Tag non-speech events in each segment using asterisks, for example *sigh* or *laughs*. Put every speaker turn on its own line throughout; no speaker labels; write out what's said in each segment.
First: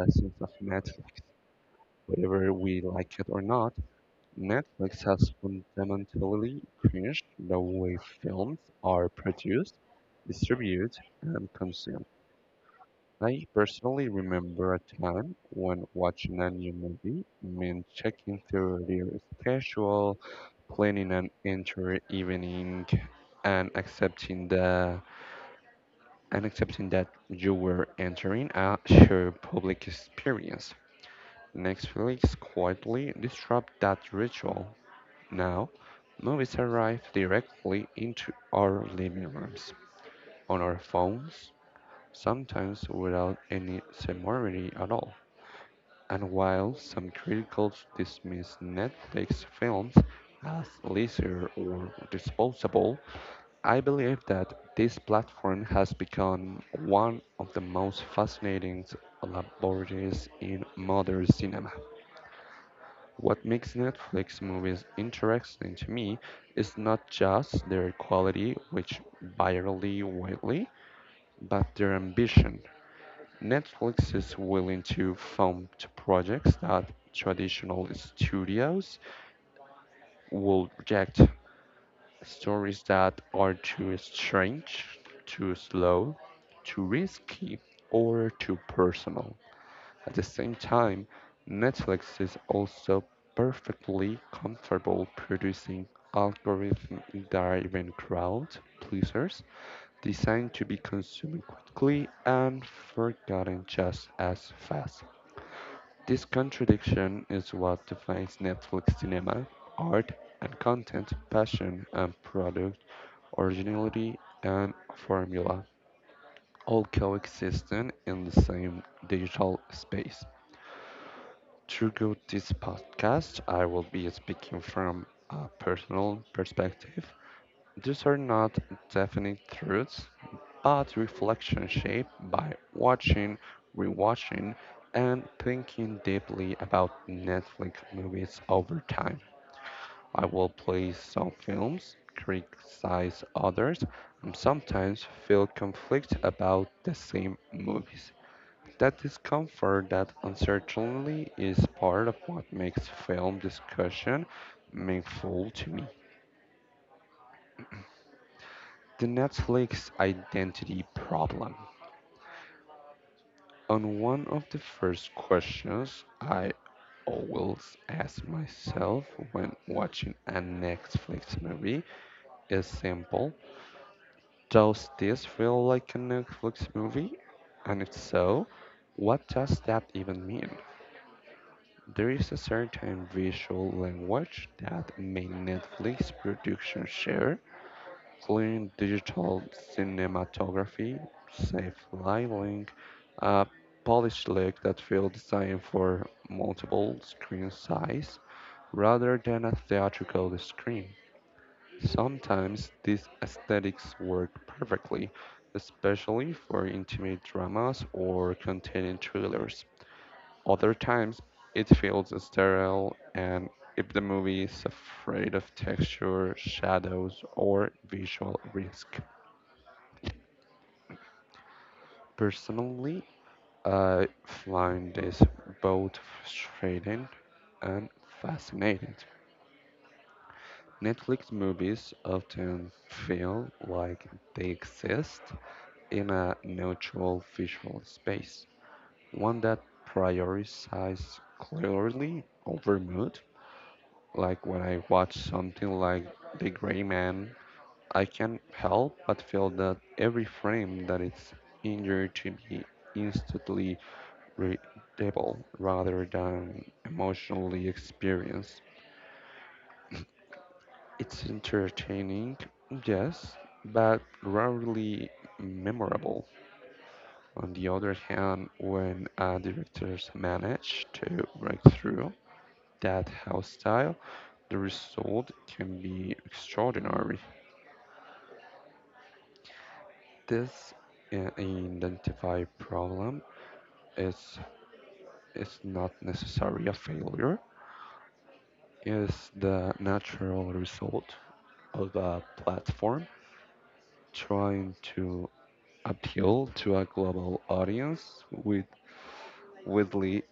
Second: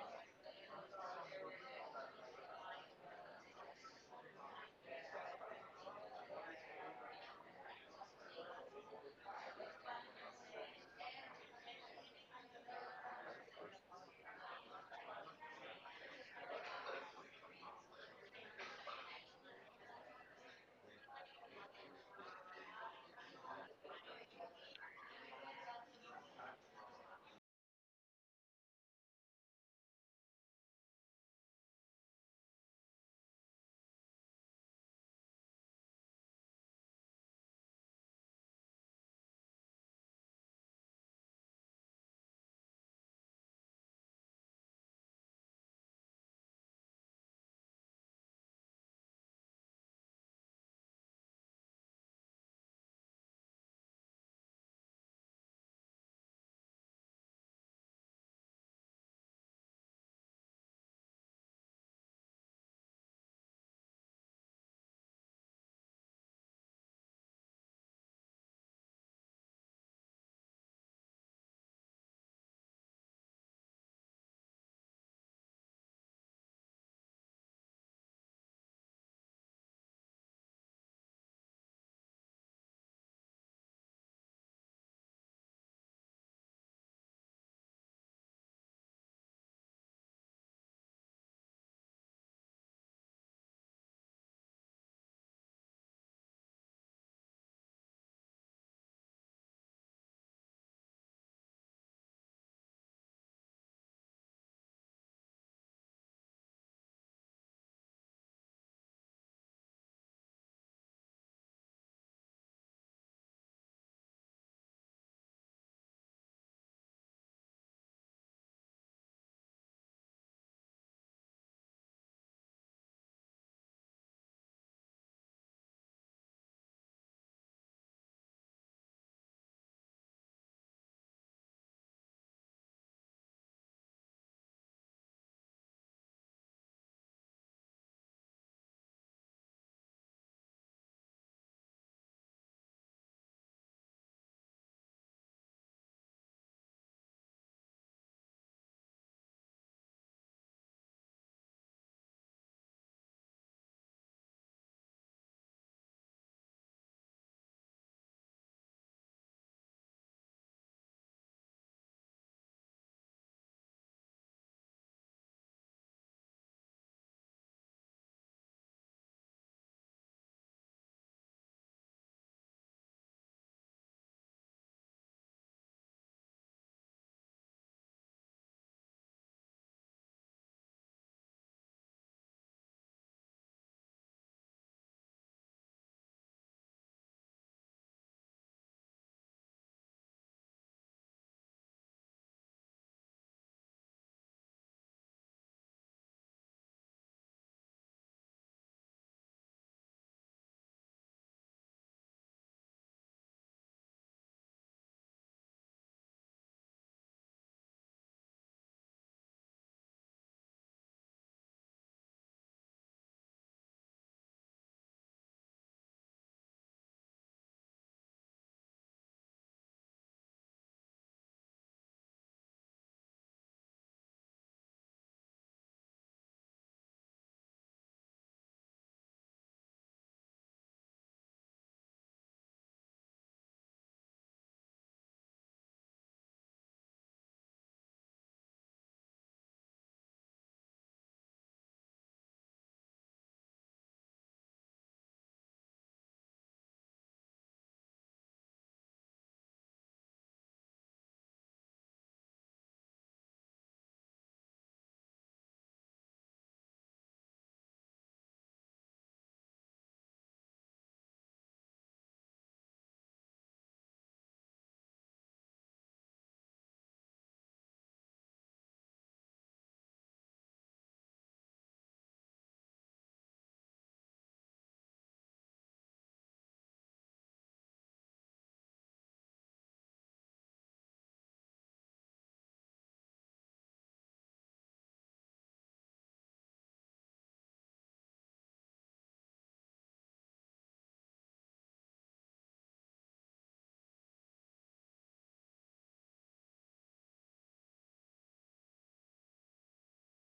presence of Netflix. Whether we like it or not, Netflix has fundamentally changed the way films are produced, distributed, and consumed. I personally remember a time when watching a new movie meant checking through their schedule, planning an entire evening, and accepting the and accepting that you were entering a shared public experience. Netflix quietly disrupt that ritual. Now, movies arrive directly into our living rooms, on our phones, sometimes without any ceremony at all. And while some critics dismiss Netflix films as leisure or disposable, I believe that this platform has become one of the most fascinating laboratories in modern cinema. What makes Netflix movies interesting to me is not just their quality, which vary widely, but their ambition. Netflix is willing to fund projects that traditional studios will reject. Stories that are too strange, too slow, too risky, or too personal. At the same time, Netflix is also perfectly comfortable producing algorithm driven crowd pleasers designed to be consumed quickly and forgotten just as fast. This contradiction is what defines Netflix cinema, art and content, passion and product, originality and formula, all coexisting in the same digital space. Throughout this podcast, I will be speaking from a personal perspective, these are not definite truths, but reflection shaped by watching, rewatching, and thinking deeply about Netflix movies over time. I will praise some films, criticize others, and sometimes feel conflict about the same movies. That discomfort, that uncertainty, is part of what makes film discussion meaningful to me. The Netflix identity problem. On one of the first questions I always ask myself when watching a Netflix movie is simple. Does this feel like a Netflix movie? And if so, what does that even mean? There is a certain visual language that many Netflix productions share. Clean digital cinematography, safe lighting, a polished look that feels designed for multiple screen size rather than a theatrical screen. Sometimes these aesthetics work perfectly, especially for intimate dramas or containing thrillers. Other times, it feels sterile, and if the movie is afraid of texture, shadows, or visual risk. Personally, I find this both frustrating and fascinating. Netflix movies often feel like they exist in a neutral visual space, one that prioritizes clearly over mood. Like when I watch something like The Gray Man, I can't help but feel that every frame that is injured to me instantly readable rather than emotionally experienced. It's entertaining, yes, but rarely memorable. On the other hand, when directors manage to break through that house style, the result can be extraordinary. This identify problem is is not necessarily a failure is the natural result of a platform trying to appeal to a global audience with widely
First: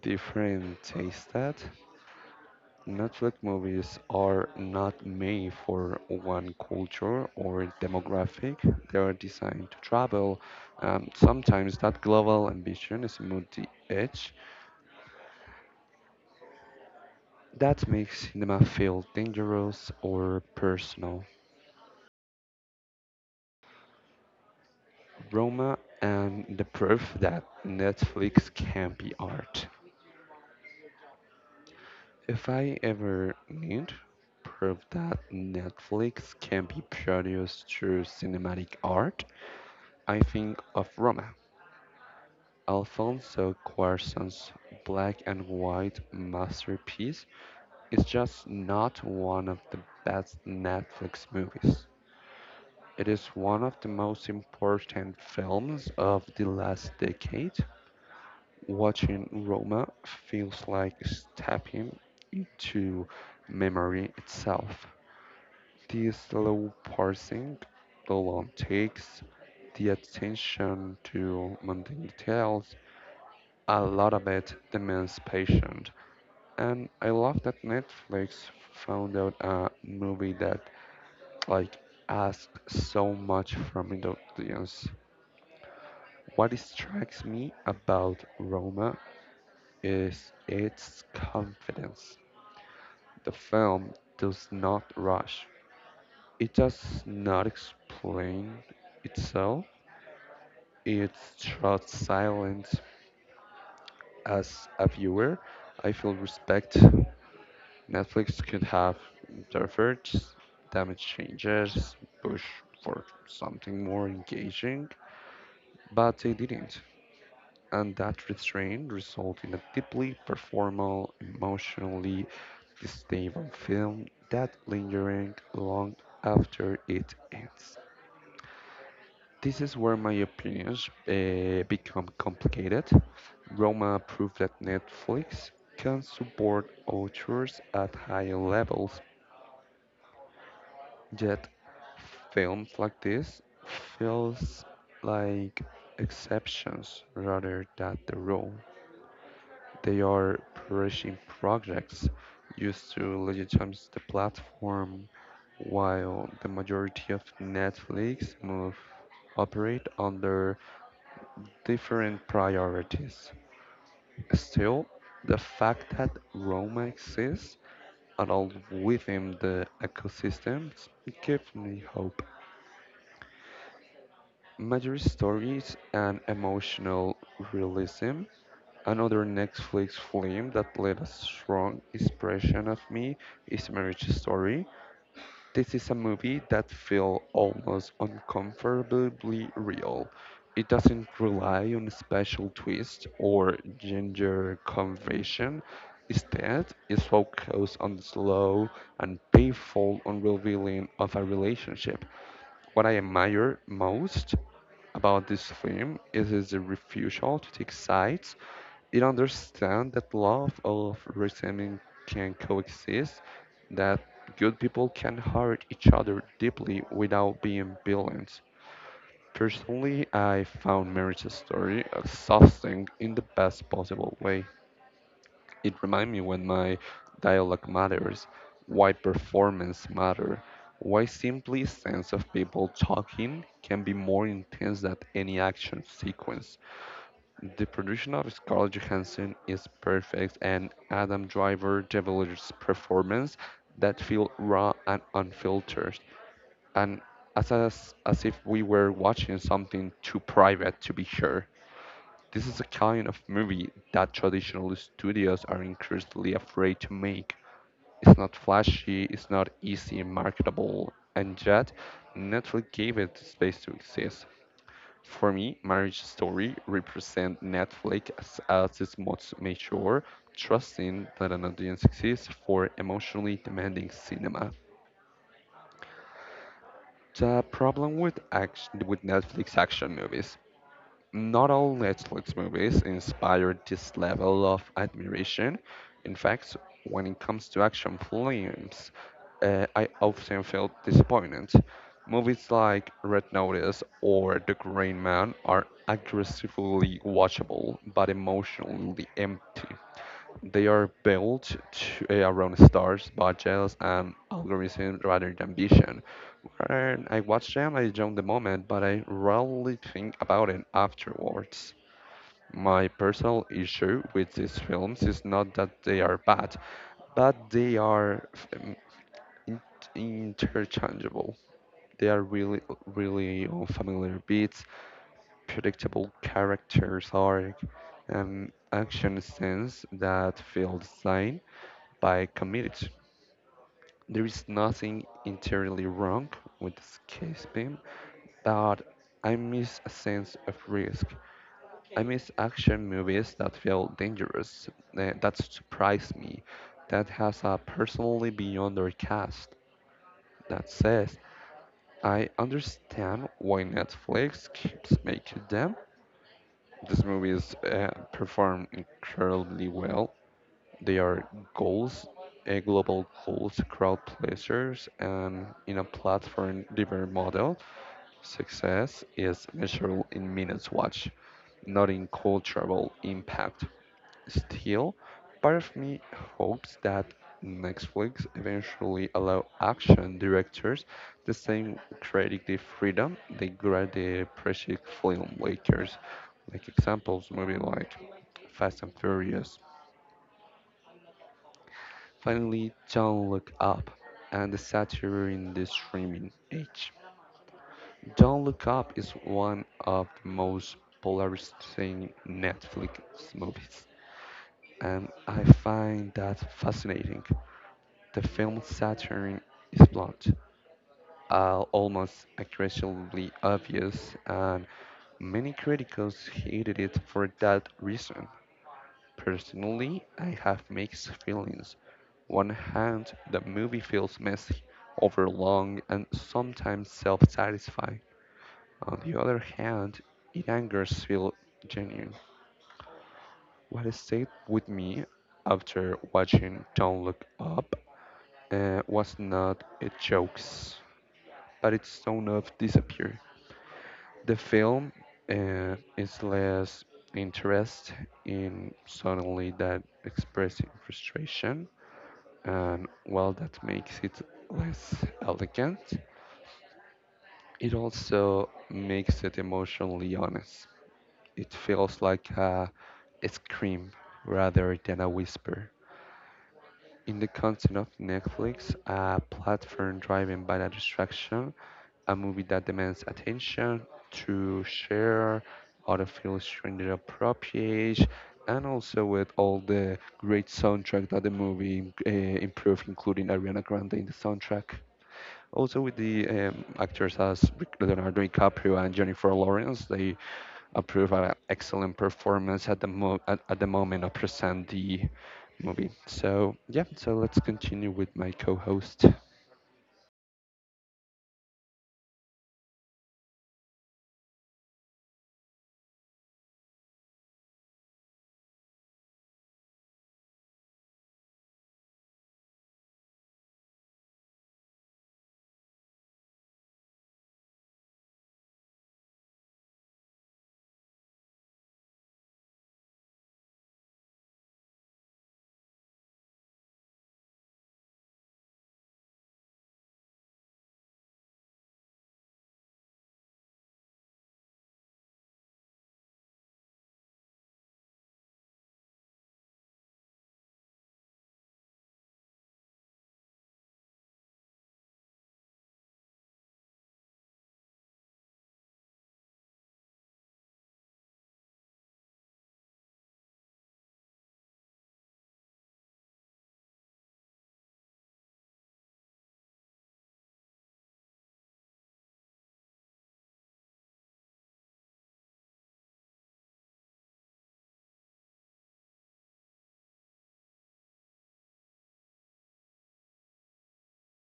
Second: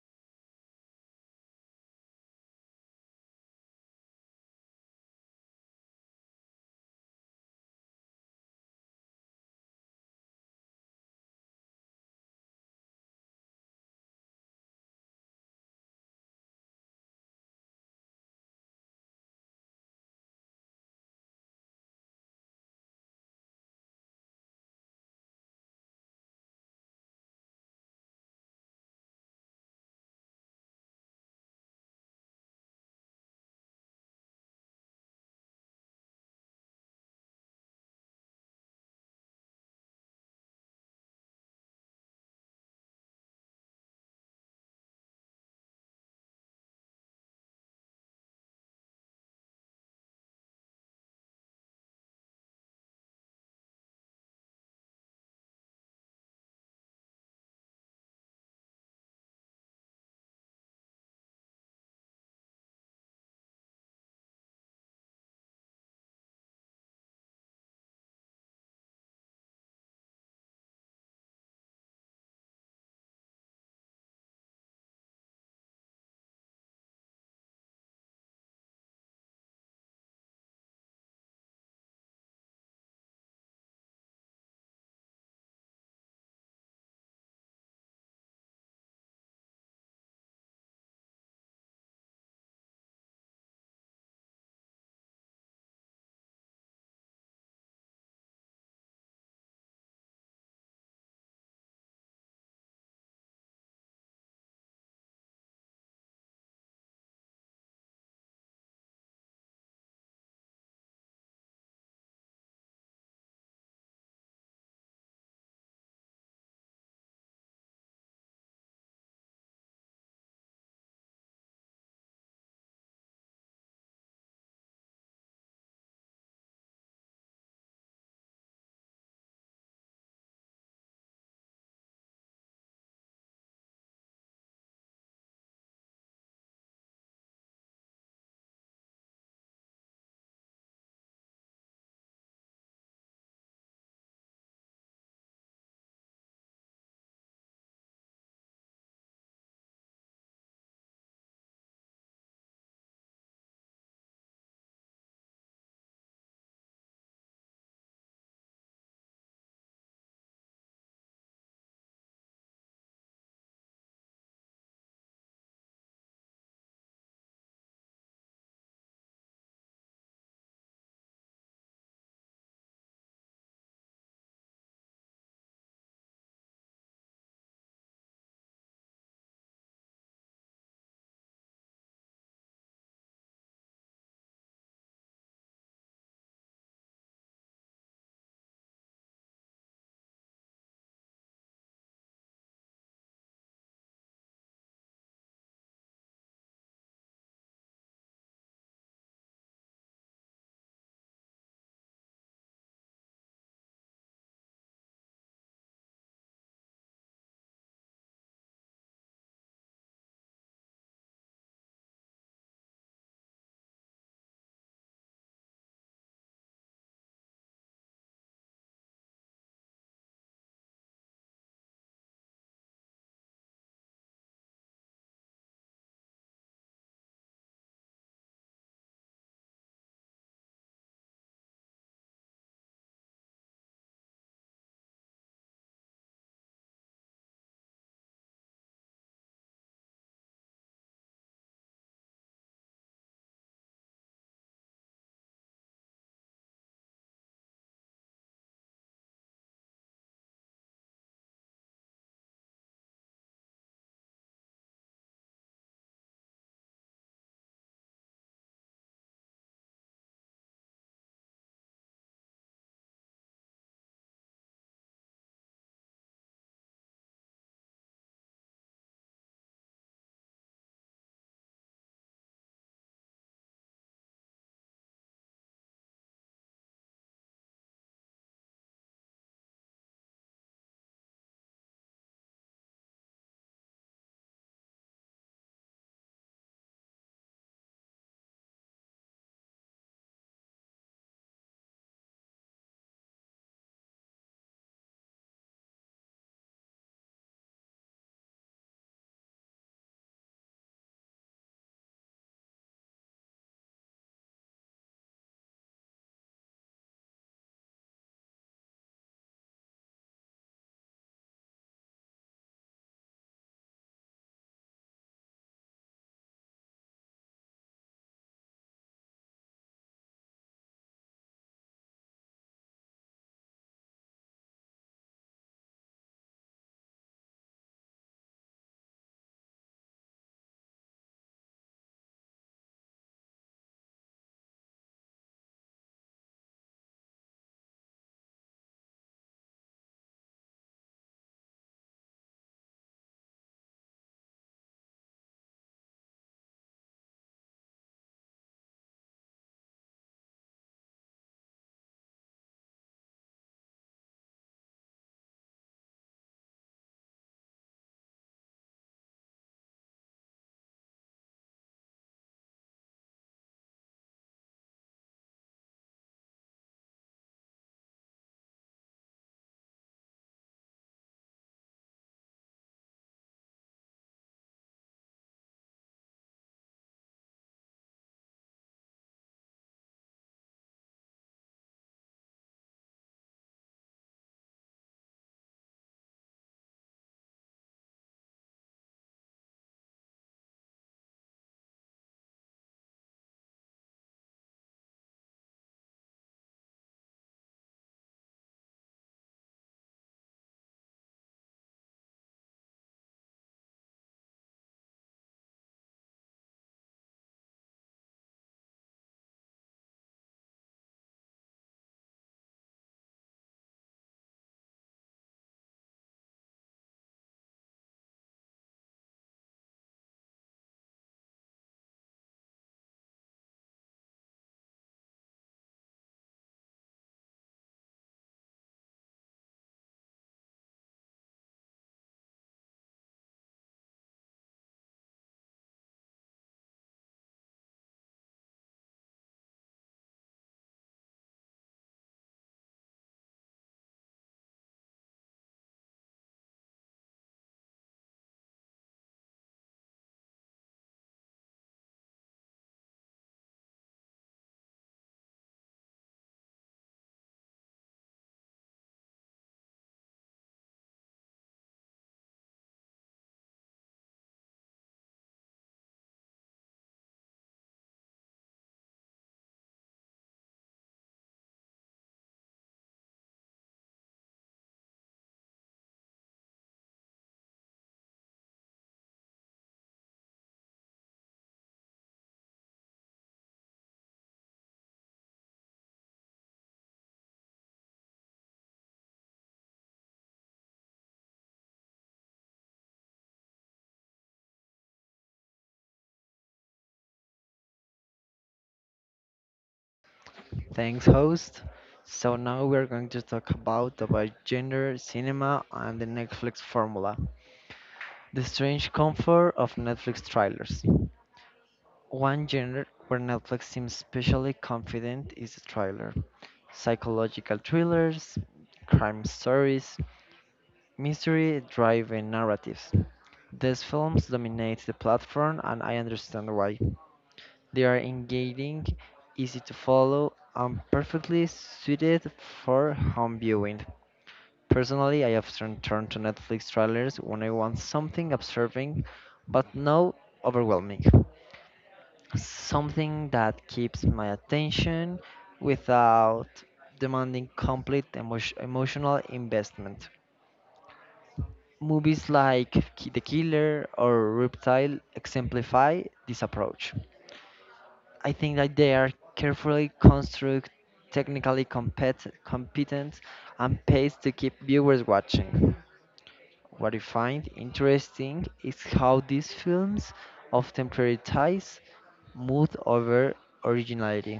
different taste that Netflix movies are not made for one culture or demographic. They are designed to travel. Sometimes that global ambition is multi-edge. That makes cinema feel dangerous or personal. Roma and the proof that Netflix can be art. If I ever need proof that Netflix can be produced through cinematic art, I think of Roma. Alfonso Cuarón's black and white masterpiece is just not one of the best Netflix movies. It is one of the most important films of the last decade. Watching Roma feels like stepping into memory itself. The slow parsing, the long takes, the attention to mundane details, a lot of it demands patience. And I love that Netflix found out a movie that like asked so much from the audience. What strikes me about Roma is its confidence. The film does not rush. It does not explain itself. It trusts silence. As a viewer, I feel respect. Netflix could have interfered, damage changes, push for something more engaging, but they didn't. And that restraint results in a deeply performal, emotionally stable film that lingering long after it ends. This is where my opinions become complicated. Roma proved that Netflix can support authors at higher levels, yet films like this feels like exceptions rather than the rule. They are perishing projects used to legitimize the platform, while the majority of Netflix move operate under different priorities. Still, the fact that Roma exists at all within the ecosystem gives me hope. Major Stories and Emotional Realism. Another Netflix film that left a strong impression of me is Marriage Story. This is a movie that feels almost uncomfortably real. It doesn't rely on special twist or ginger conversion. Instead, it's focused on the slow and painful unrevealing of a relationship. What I admire most about this film is its refusal to take sides. It understands that love of resentment can coexist, that good people can hurt each other deeply without being violent. Personally, I found marriage story exhausting in the best possible way. It reminds me when my dialogue matters, why performance matter, why simply sense of people talking can be more intense than any action sequence. The production of Scarlett Johansson is perfect, and Adam Driver delivers performance that feel raw and unfiltered, and as if we were watching something too private to be sure. This is a kind of movie that traditional studios are increasingly afraid to make. It's not flashy, it's not easy and marketable, and yet Netflix gave it the space to exist. For me, Marriage Story represents Netflix as its most mature, trusting that an audience exists for emotionally demanding cinema. The problem with action with Netflix action movies not all Netflix movies inspire this level of admiration. In fact, when it comes to action films, I often feel disappointed. Movies like Red Notice or The Green Man are aggressively watchable but emotionally empty. They are built to, around stars, budgets, and algorithm rather than vision. When I watch them, I enjoy the moment, but I rarely think about it afterwards. My personal issue with these films is not that they are bad, but they are um, in- interchangeable. They are really, really unfamiliar beats, predictable characters arc, and action scenes that feel the same by committees. There is nothing entirely wrong with this case beam, but I miss a sense of risk. I miss action movies that feel dangerous, that surprise me, that has a personally beyond their cast, that says, I understand why Netflix keeps making them. These movies perform incredibly well. They are goals, global goals, crowd pleasers, and in a platform driven model, success is measurable in minutes watch, not in cultural impact. Still, part of me hopes that Netflix eventually allow action directors the same creative freedom they grant the precious filmmakers. Like examples, maybe like Fast and Furious. Finally, Don't Look Up and the satire in the streaming age. Don't Look Up is one of the most polarizing Netflix movies, and I find that fascinating. The film's satire is blunt, almost aggressively obvious, and many critics hated it for that reason. Personally, I have mixed feelings. One hand, the movie feels messy, overlong, and sometimes self-satisfying. On the other hand, it angers feel genuine. What stayed with me after watching Don't Look Up was not a jokes, but its tone of disappear. The film is less interest in suddenly that expressing frustration and while that makes it less elegant, it also makes it emotionally honest. It feels like a scream rather than a whisper. In the content of Netflix, a platform driven by a distraction, a movie that demands attention to share, out feel appropriate, and also with all the great soundtrack that the movie improved, including Ariana Grande in the soundtrack. Also, with the actors as Leonardo DiCaprio and Jennifer Lawrence, they approve an excellent performance at the at the moment of present the movie. So yeah, so let's continue with my co-host.
Thanks, host. So now we're going to talk about gender, cinema, and the Netflix formula. The strange comfort of Netflix trailers. One genre where Netflix seems especially confident is the trailer. Psychological thrillers, crime stories, mystery-driven narratives. These films dominate the platform, and I understand why. They are engaging, easy to follow, and perfectly suited for home viewing. Personally, I often turn to Netflix trailers when I want something absorbing but not overwhelming. Something that keeps my attention without demanding complete emotional investment. Movies like The Killer or Reptile exemplify this approach. I think that they are carefully constructed, technically competent, and paced to keep viewers watching. What I find interesting is how these films often prioritize mood over originality.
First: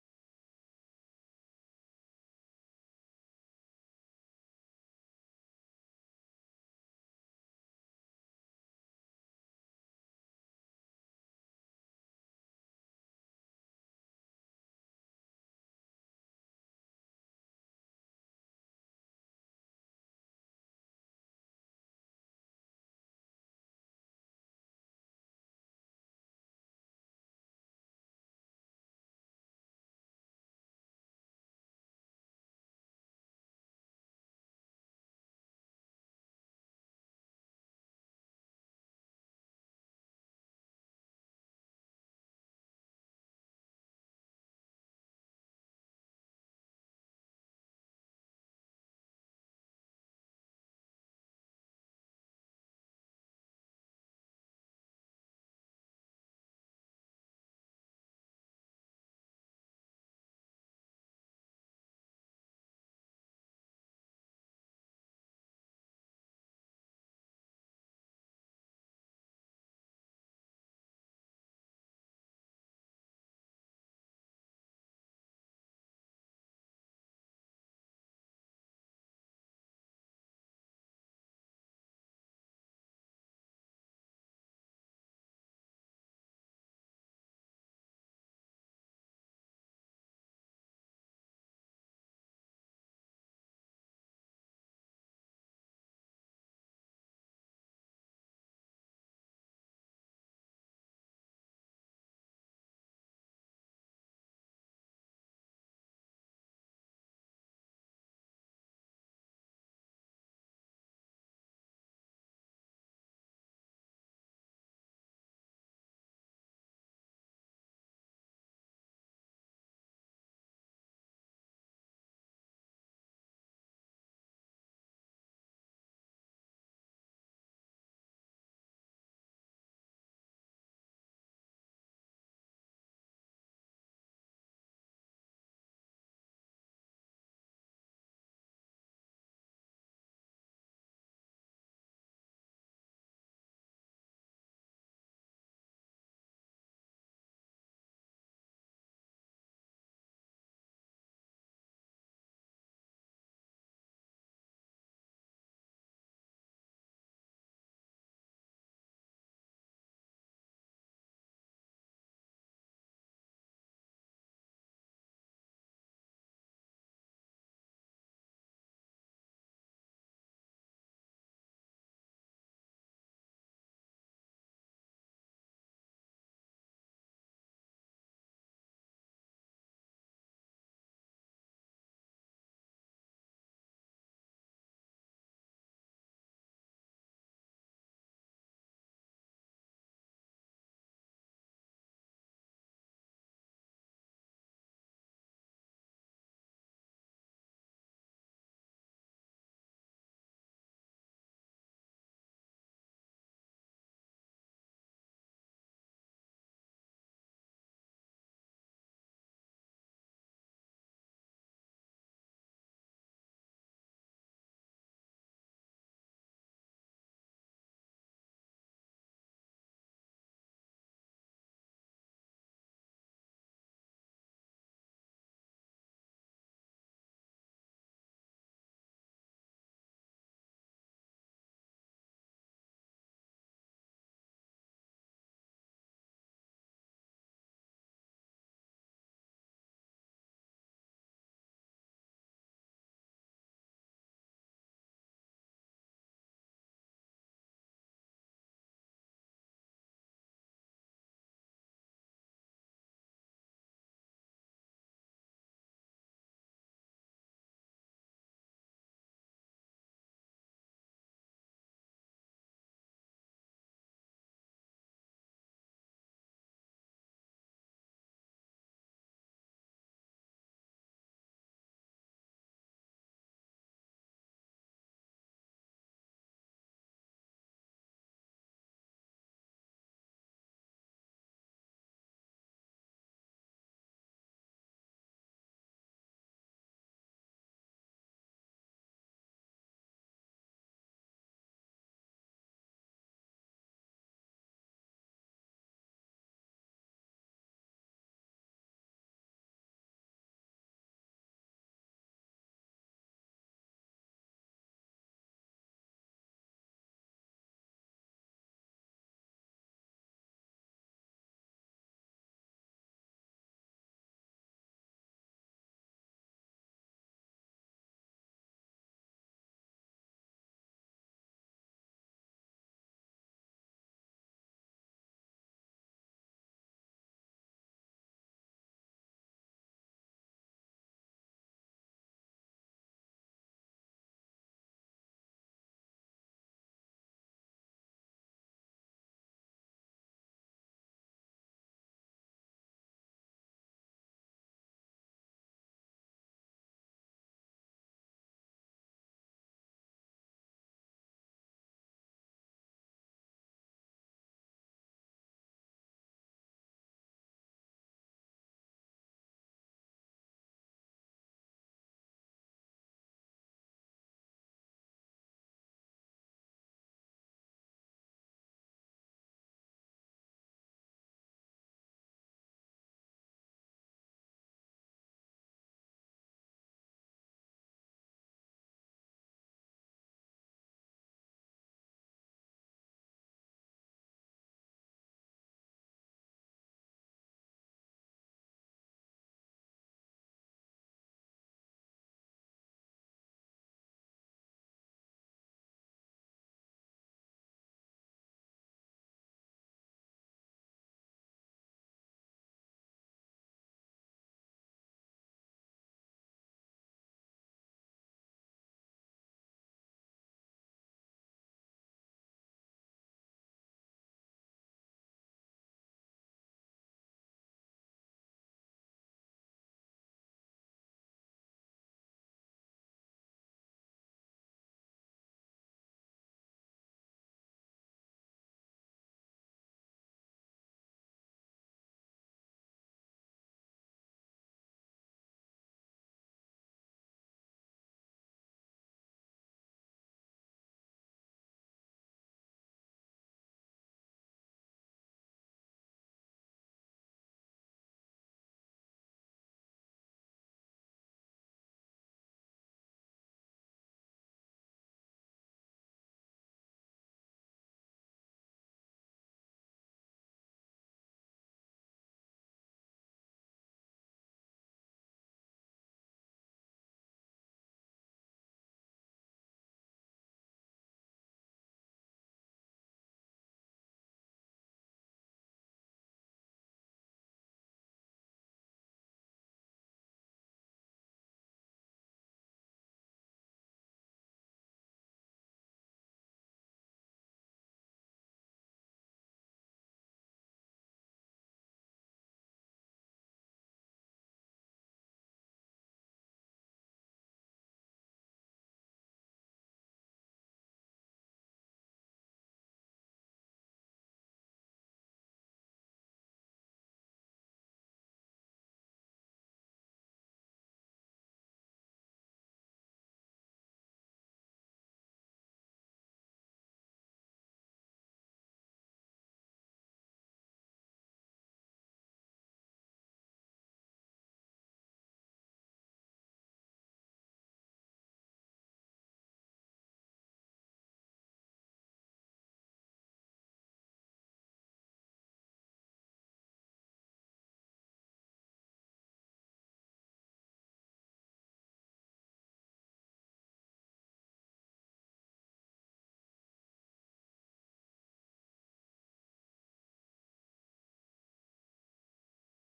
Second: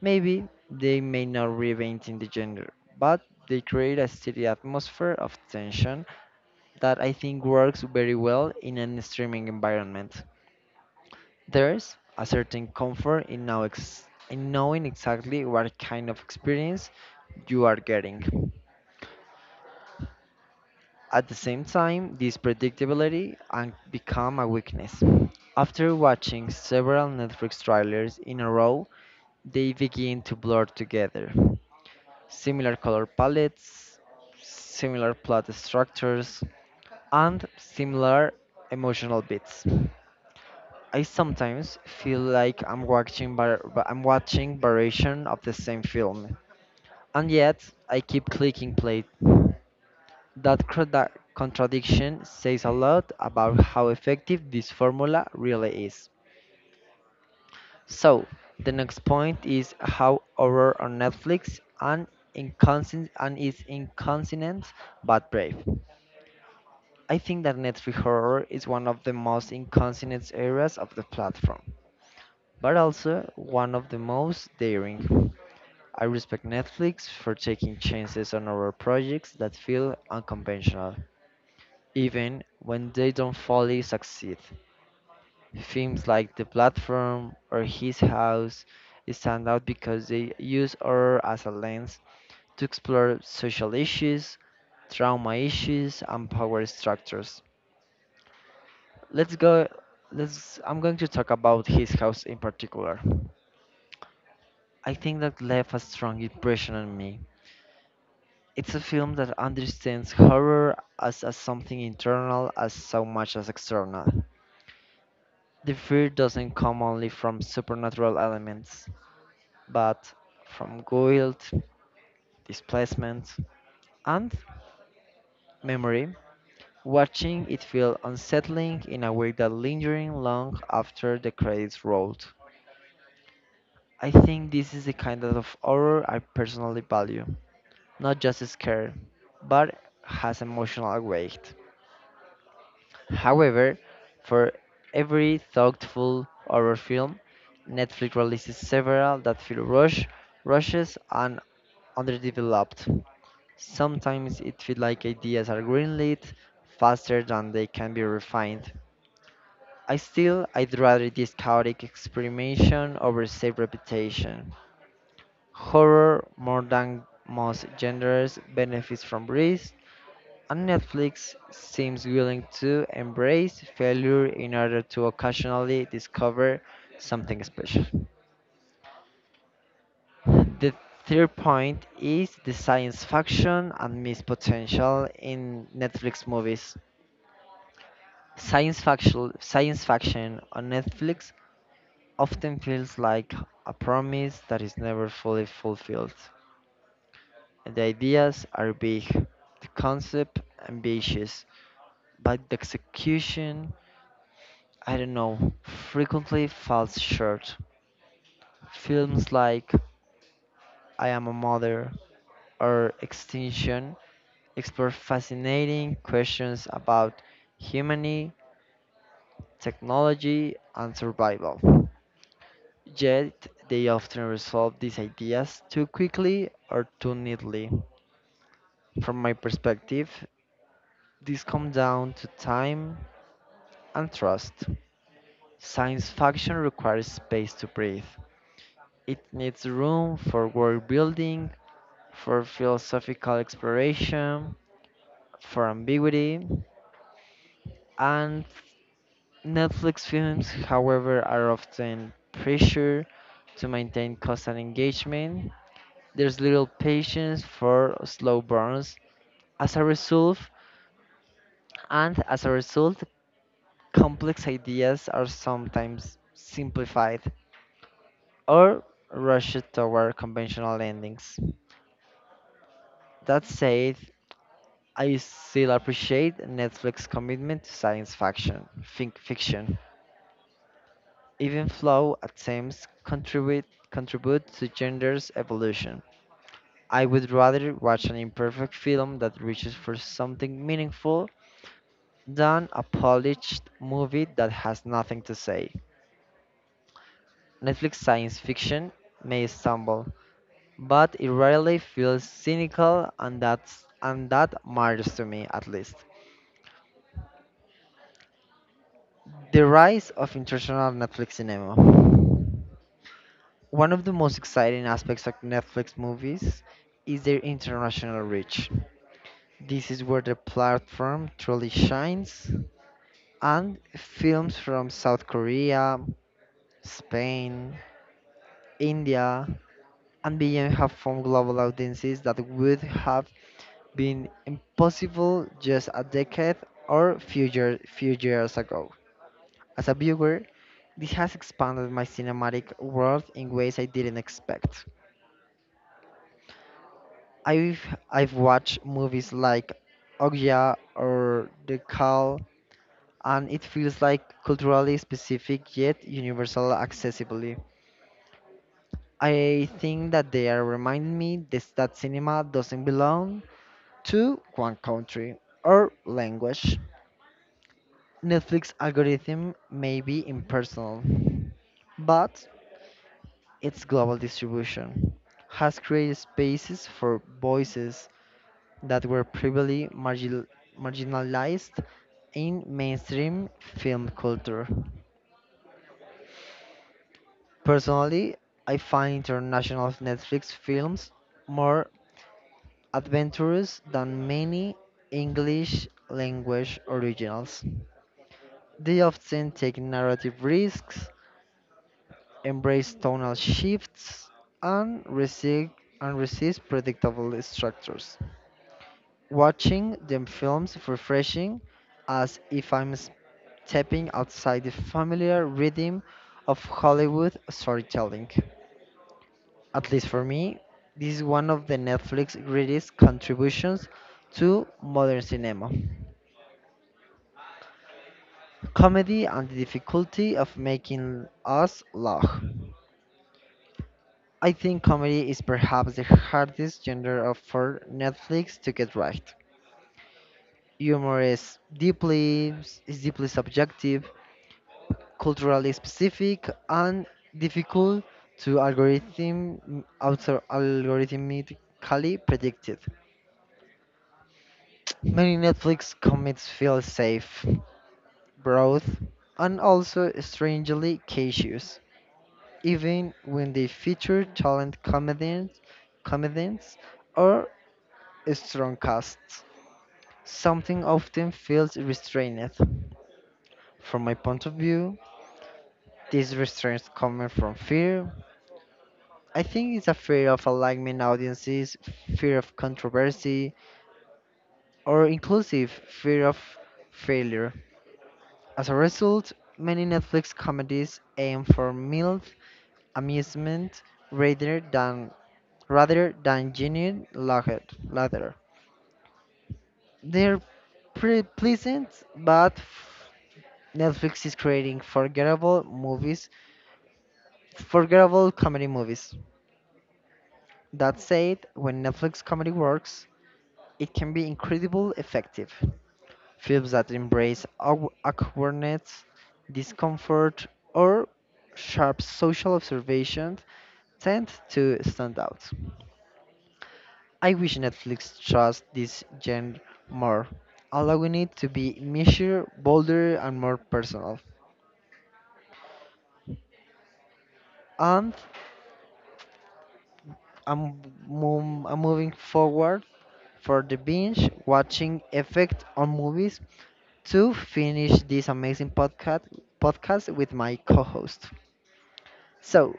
Maybe they may not reinvent in the genre, but they create a steady atmosphere of tension that I think works very well in an streaming environment. There's a certain comfort in knowing exactly what kind of experience you are getting. At the same time, this predictability can become a weakness. After watching several Netflix trailers in a row, they begin to blur together. Similar color palettes, similar plot structures, and similar emotional beats. I sometimes feel like I'm watching variation of the same film, and yet I keep clicking play. That contradiction says a lot about how effective this formula really is. So, the next point is how horror on Netflix and inconsistent and is inconsistent but brave. I think that Netflix horror is one of the most inconsistent areas of the platform, but also one of the most daring. I respect Netflix for taking chances on our projects that feel unconventional, even when they don't fully succeed. Films like The Platform or His House stand out because they use horror as a lens to explore social issues, trauma issues, and power structures. Let's go. Let's. I'm going to talk about His House in particular. I think that left a strong impression on me. It's a film that understands horror as something internal as so much as external. The fear doesn't come only from supernatural elements, but from guilt, displacement, and memory. Watching it feel unsettling in a way that lingering long after the credits rolled. I think this is the kind of horror I personally value, not just scared, but has emotional weight. However, for every thoughtful horror film, Netflix releases several that feel rushed, rushes, and underdeveloped. Sometimes it feels like ideas are greenlit faster than they can be refined. I still, I'd rather this chaotic experimentation over safe reputation. Horror, more than most genres, benefits from risk, and Netflix seems willing to embrace failure in order to occasionally discover something special. The third point is the science fiction and missed potential in Netflix movies. Science fiction on Netflix often feels like a promise that is never fully fulfilled. The ideas are big, the concept ambitious, but the execution, I don't know, frequently falls short. Films like I Am a Mother or Extinction explore fascinating questions about humanity, technology, and survival. Yet, they often resolve these ideas too quickly or too neatly. From my perspective, this comes down to time and trust. Science fiction requires space to breathe. It needs room for world building, for philosophical exploration, for ambiguity, and Netflix films, however, are often pressured to maintain constant engagement. There's little patience for slow burns. As a result, as a result, complex ideas are sometimes simplified or rushed toward conventional endings. That said, I still appreciate Netflix's commitment to science fiction, think fiction, even flow attempts contribute to gender's evolution. I would rather watch an imperfect film that reaches for something meaningful than a polished movie that has nothing to say. Netflix science fiction may stumble, but it rarely feels cynical and that matters to me at least. The rise of international Netflix cinema. One of the most exciting aspects of Netflix movies is their international reach. This is where the platform truly shines, and films from South Korea, Spain, India, and beyond have found global audiences that would have been impossible just a decade or few years ago. As a viewer, this has expanded my cinematic world in ways I didn't expect. I've I've watched movies like Ogya or The Call, and it feels like culturally specific yet universal accessibly. I think that they are reminding me this, that cinema doesn't belong to one country or language. Netflix algorithm may be impersonal, but its global distribution has created spaces for voices that were previously marginalized in mainstream film culture. Personally, I find international Netflix films more adventurous than many English language originals. They often take narrative risks embrace tonal shifts, and resist, and resist predictable structures. Watching them films refreshing as if I'm stepping outside the familiar rhythm of Hollywood storytelling. At least for me, this is one of the Netflix greatest contributions to modern cinema. Comedy and the difficulty of making us laugh. I think comedy is perhaps the hardest genre of for Netflix to get right. Humor is deeply subjective, culturally specific, and difficult to algorithm also algorithmically predicted. Many Netflix comics feel safe, broad, and also strangely cautious, even when they feature talent comedians or strong casts. Something often feels restrained. From my point of view, these restraints coming from fear. I think it's a fear of alignment audiences, fear of controversy, or inclusive fear of failure. As a result, many Netflix comedies aim for mild amusement rather than rather than genuine laughter. They're pretty pleasant but Netflix is creating forgettable movies, forgettable comedy movies. That said, when Netflix comedy works, it can be incredibly effective. Films that embrace awkwardness, discomfort, or sharp social observations tend to stand out. I wish Netflix trusts this genre more, allowing it to be measured, bolder, and more personal. And I'm moving forward for the binge watching effect on movies to finish this amazing podcast with my co-host. So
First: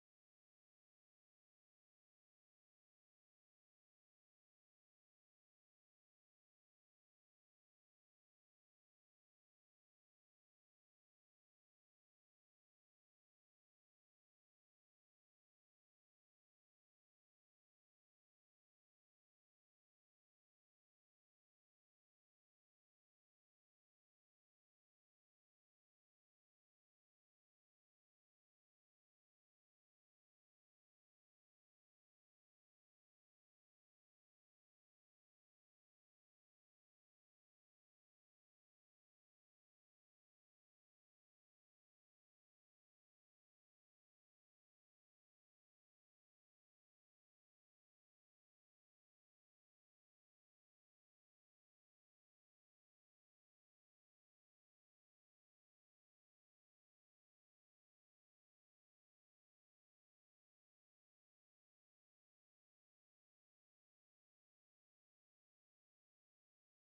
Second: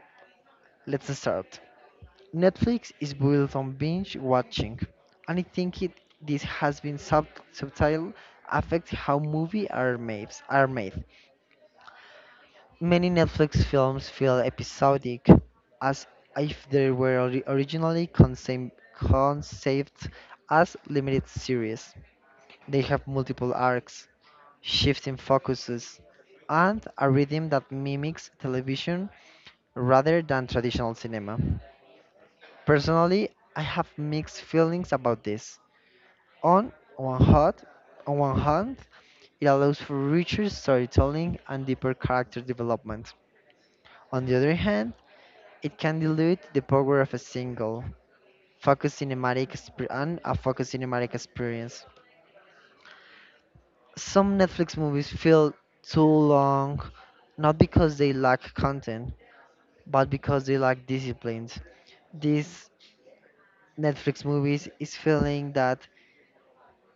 let's start. Netflix is built on binge watching, and I think it this has been subtle affect how movies are made. Many Netflix films feel episodic, as if they were originally conceived as limited series. They have multiple arcs, shifting focuses, and a rhythm that mimics television rather than traditional cinema. Personally, I have mixed feelings about this. On one hand, on one hand, it allows for richer storytelling and deeper character development. On the other hand, it can dilute the power of a single focus cinematic exp- and a focused cinematic experience. Some Netflix movies feel too long, not because they lack content, but because they lack disciplines. These Netflix movies is feeling that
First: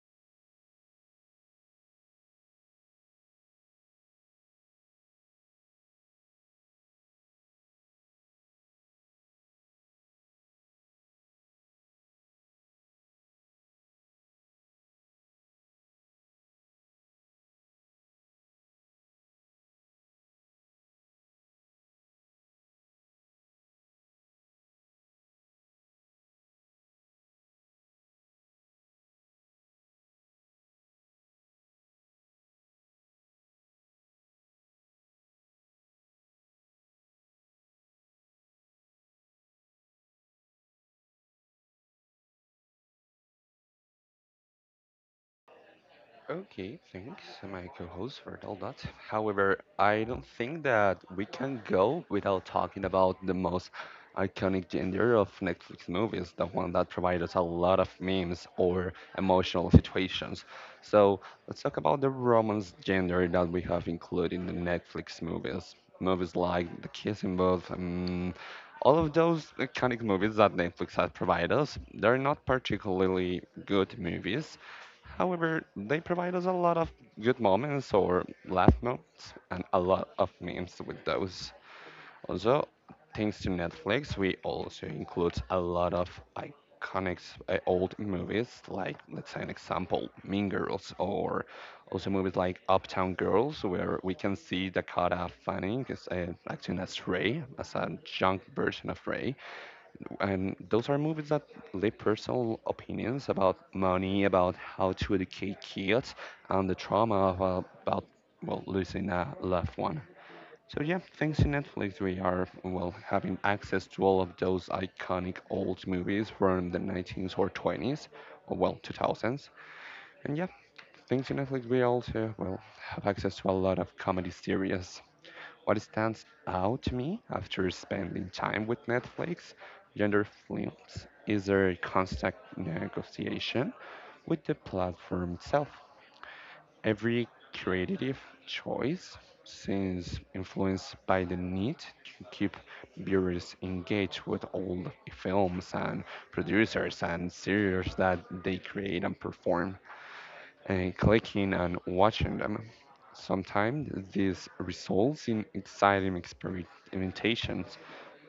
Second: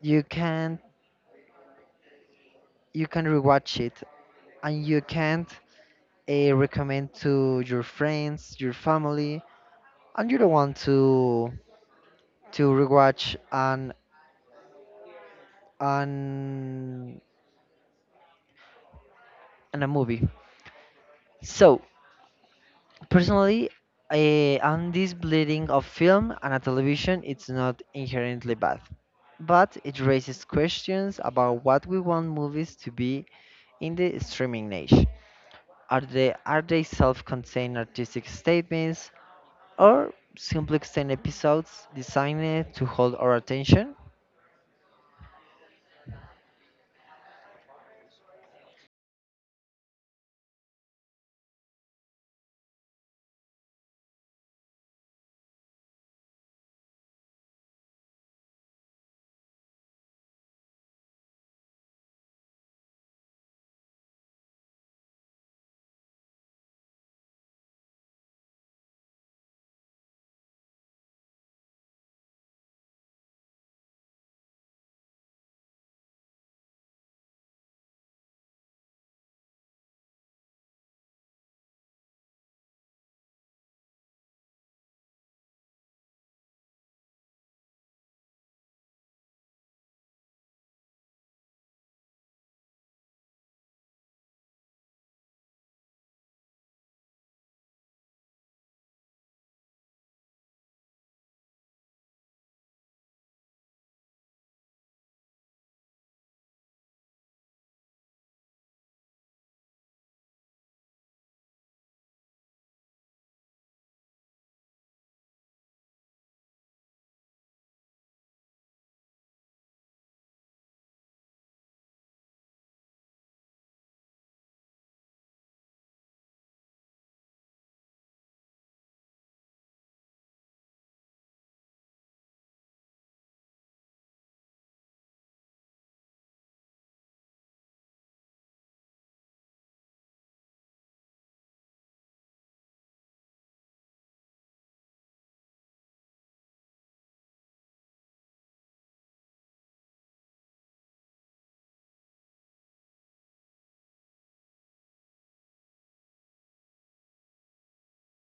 you can you can rewatch it and you can't recommend to your friends, your family, and you don't want to rewatch an an a movie. So personally, and this bleeding of film and a television it's not inherently bad, but it raises questions about what we want movies to be in the streaming age. Are they self-contained artistic statements or simply extended episodes designed to hold our attention?
Okay, thanks, my co-host, for all that. However, I don't think that we can go without talking about the most iconic genre of Netflix movies, the one that provides us a lot of memes or emotional situations. So let's talk about the romance genre that we have included in the Netflix movies. Movies like The Kissing Booth, all of those iconic movies that Netflix has provided us, they're not particularly good movies. However, they provide us a lot of good moments or laugh moments and a lot of memes with those. Also, thanks to Netflix, we also include a lot of iconic old movies, like let's say an example, Mean Girls, or also movies like Uptown Girls, where we can see Dakota Fanning is, acting as Ray, as a young version of Ray, and those are movies that leave personal opinions about money, about how to educate kids, and the trauma of, about well losing a loved one. So yeah, thanks to Netflix, we are well having access to all of those iconic old movies from the 19s or 20s, or well 2000s. And yeah, thanks to Netflix, we also well have access to a lot of comedy series. What stands out to me after spending time with Netflix, gender films, is their constant negotiation with the platform itself. Every creative choice seems influenced by the need to keep viewers engaged with all the films and producers and series that they create and perform and clicking and watching them. Sometimes this results in exciting experimentations.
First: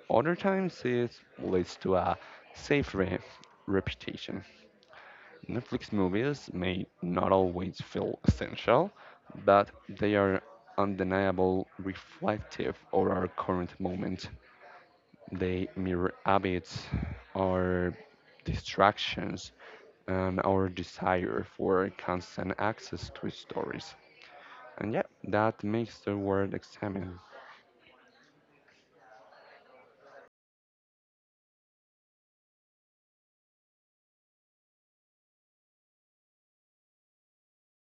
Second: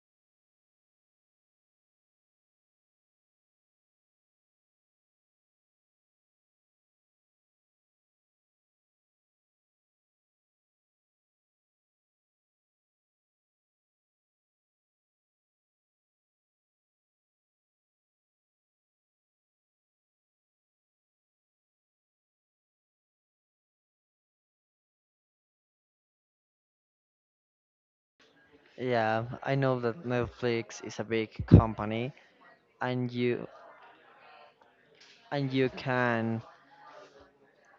Other times it leads to a safe re- reputation. Netflix movies may not always feel essential, but they are undeniable reflective of our current moment. They mirror habits, our distractions, and our desire for constant access to stories. And yeah, that makes the world examine.
Yeah, I know that Netflix is a big company and you and you can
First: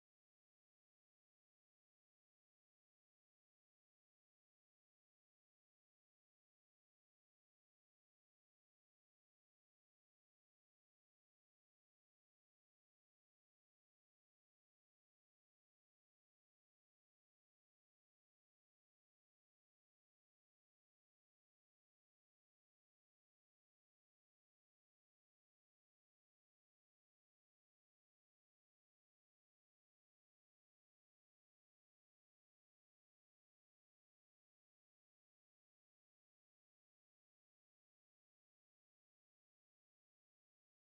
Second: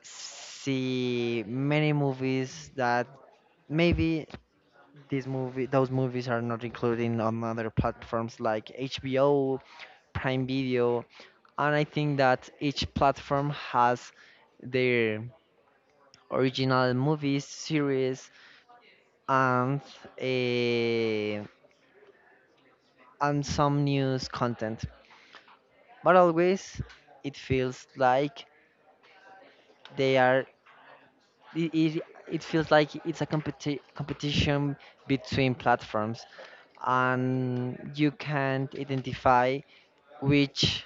see many movies that maybe these movie those movies are not included on other platforms like HBO, Prime Video, and I think that each platform has their original movies, series, and eh, and some news content. But always, it feels like they are. It, it, it feels like it's a competition between platforms, and you can't identify which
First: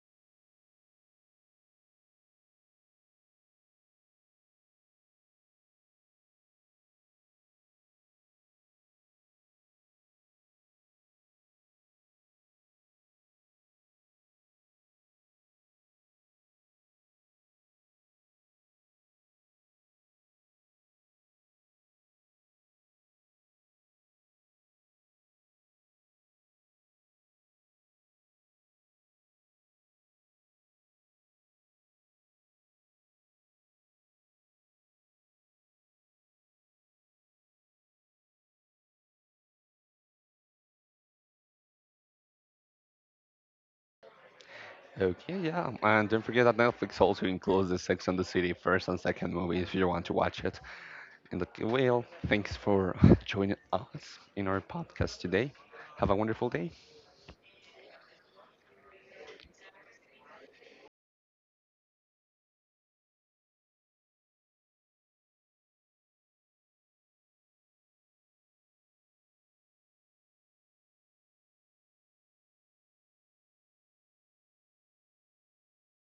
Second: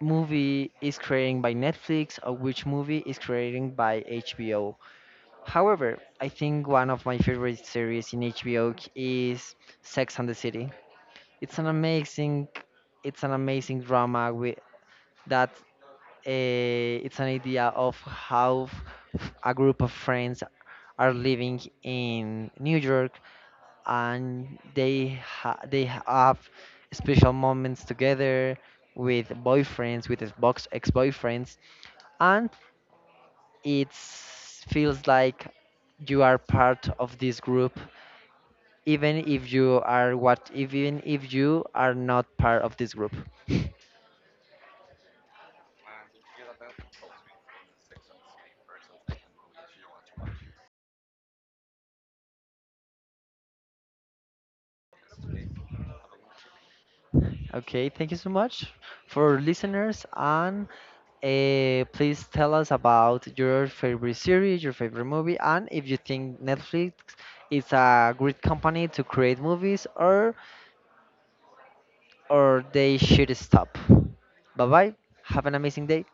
movie is created by Netflix or which movie is created by HBO. However, I think one of my favorite series in HBO is Sex and the City. It's an amazing, it's an amazing drama with that. Uh, it's an idea of how a group of friends are living in New York and they have special moments together with boyfriends, with Xbox ex-boyfriends, and it feels like you are part of this group, even if you are what even if you are not part of this group.
Okay, yeah, and don't forget that Netflix also includes the Sex and the City first and second movie if you want to watch it. And okay, well, thanks for *laughs* joining us in our podcast today. Have a wonderful day.
Okay, thank you so much for listeners and please tell us about your favorite series, your favorite movie, and if you think Netflix is a great company to create movies or they should stop. Bye bye. Have an amazing day.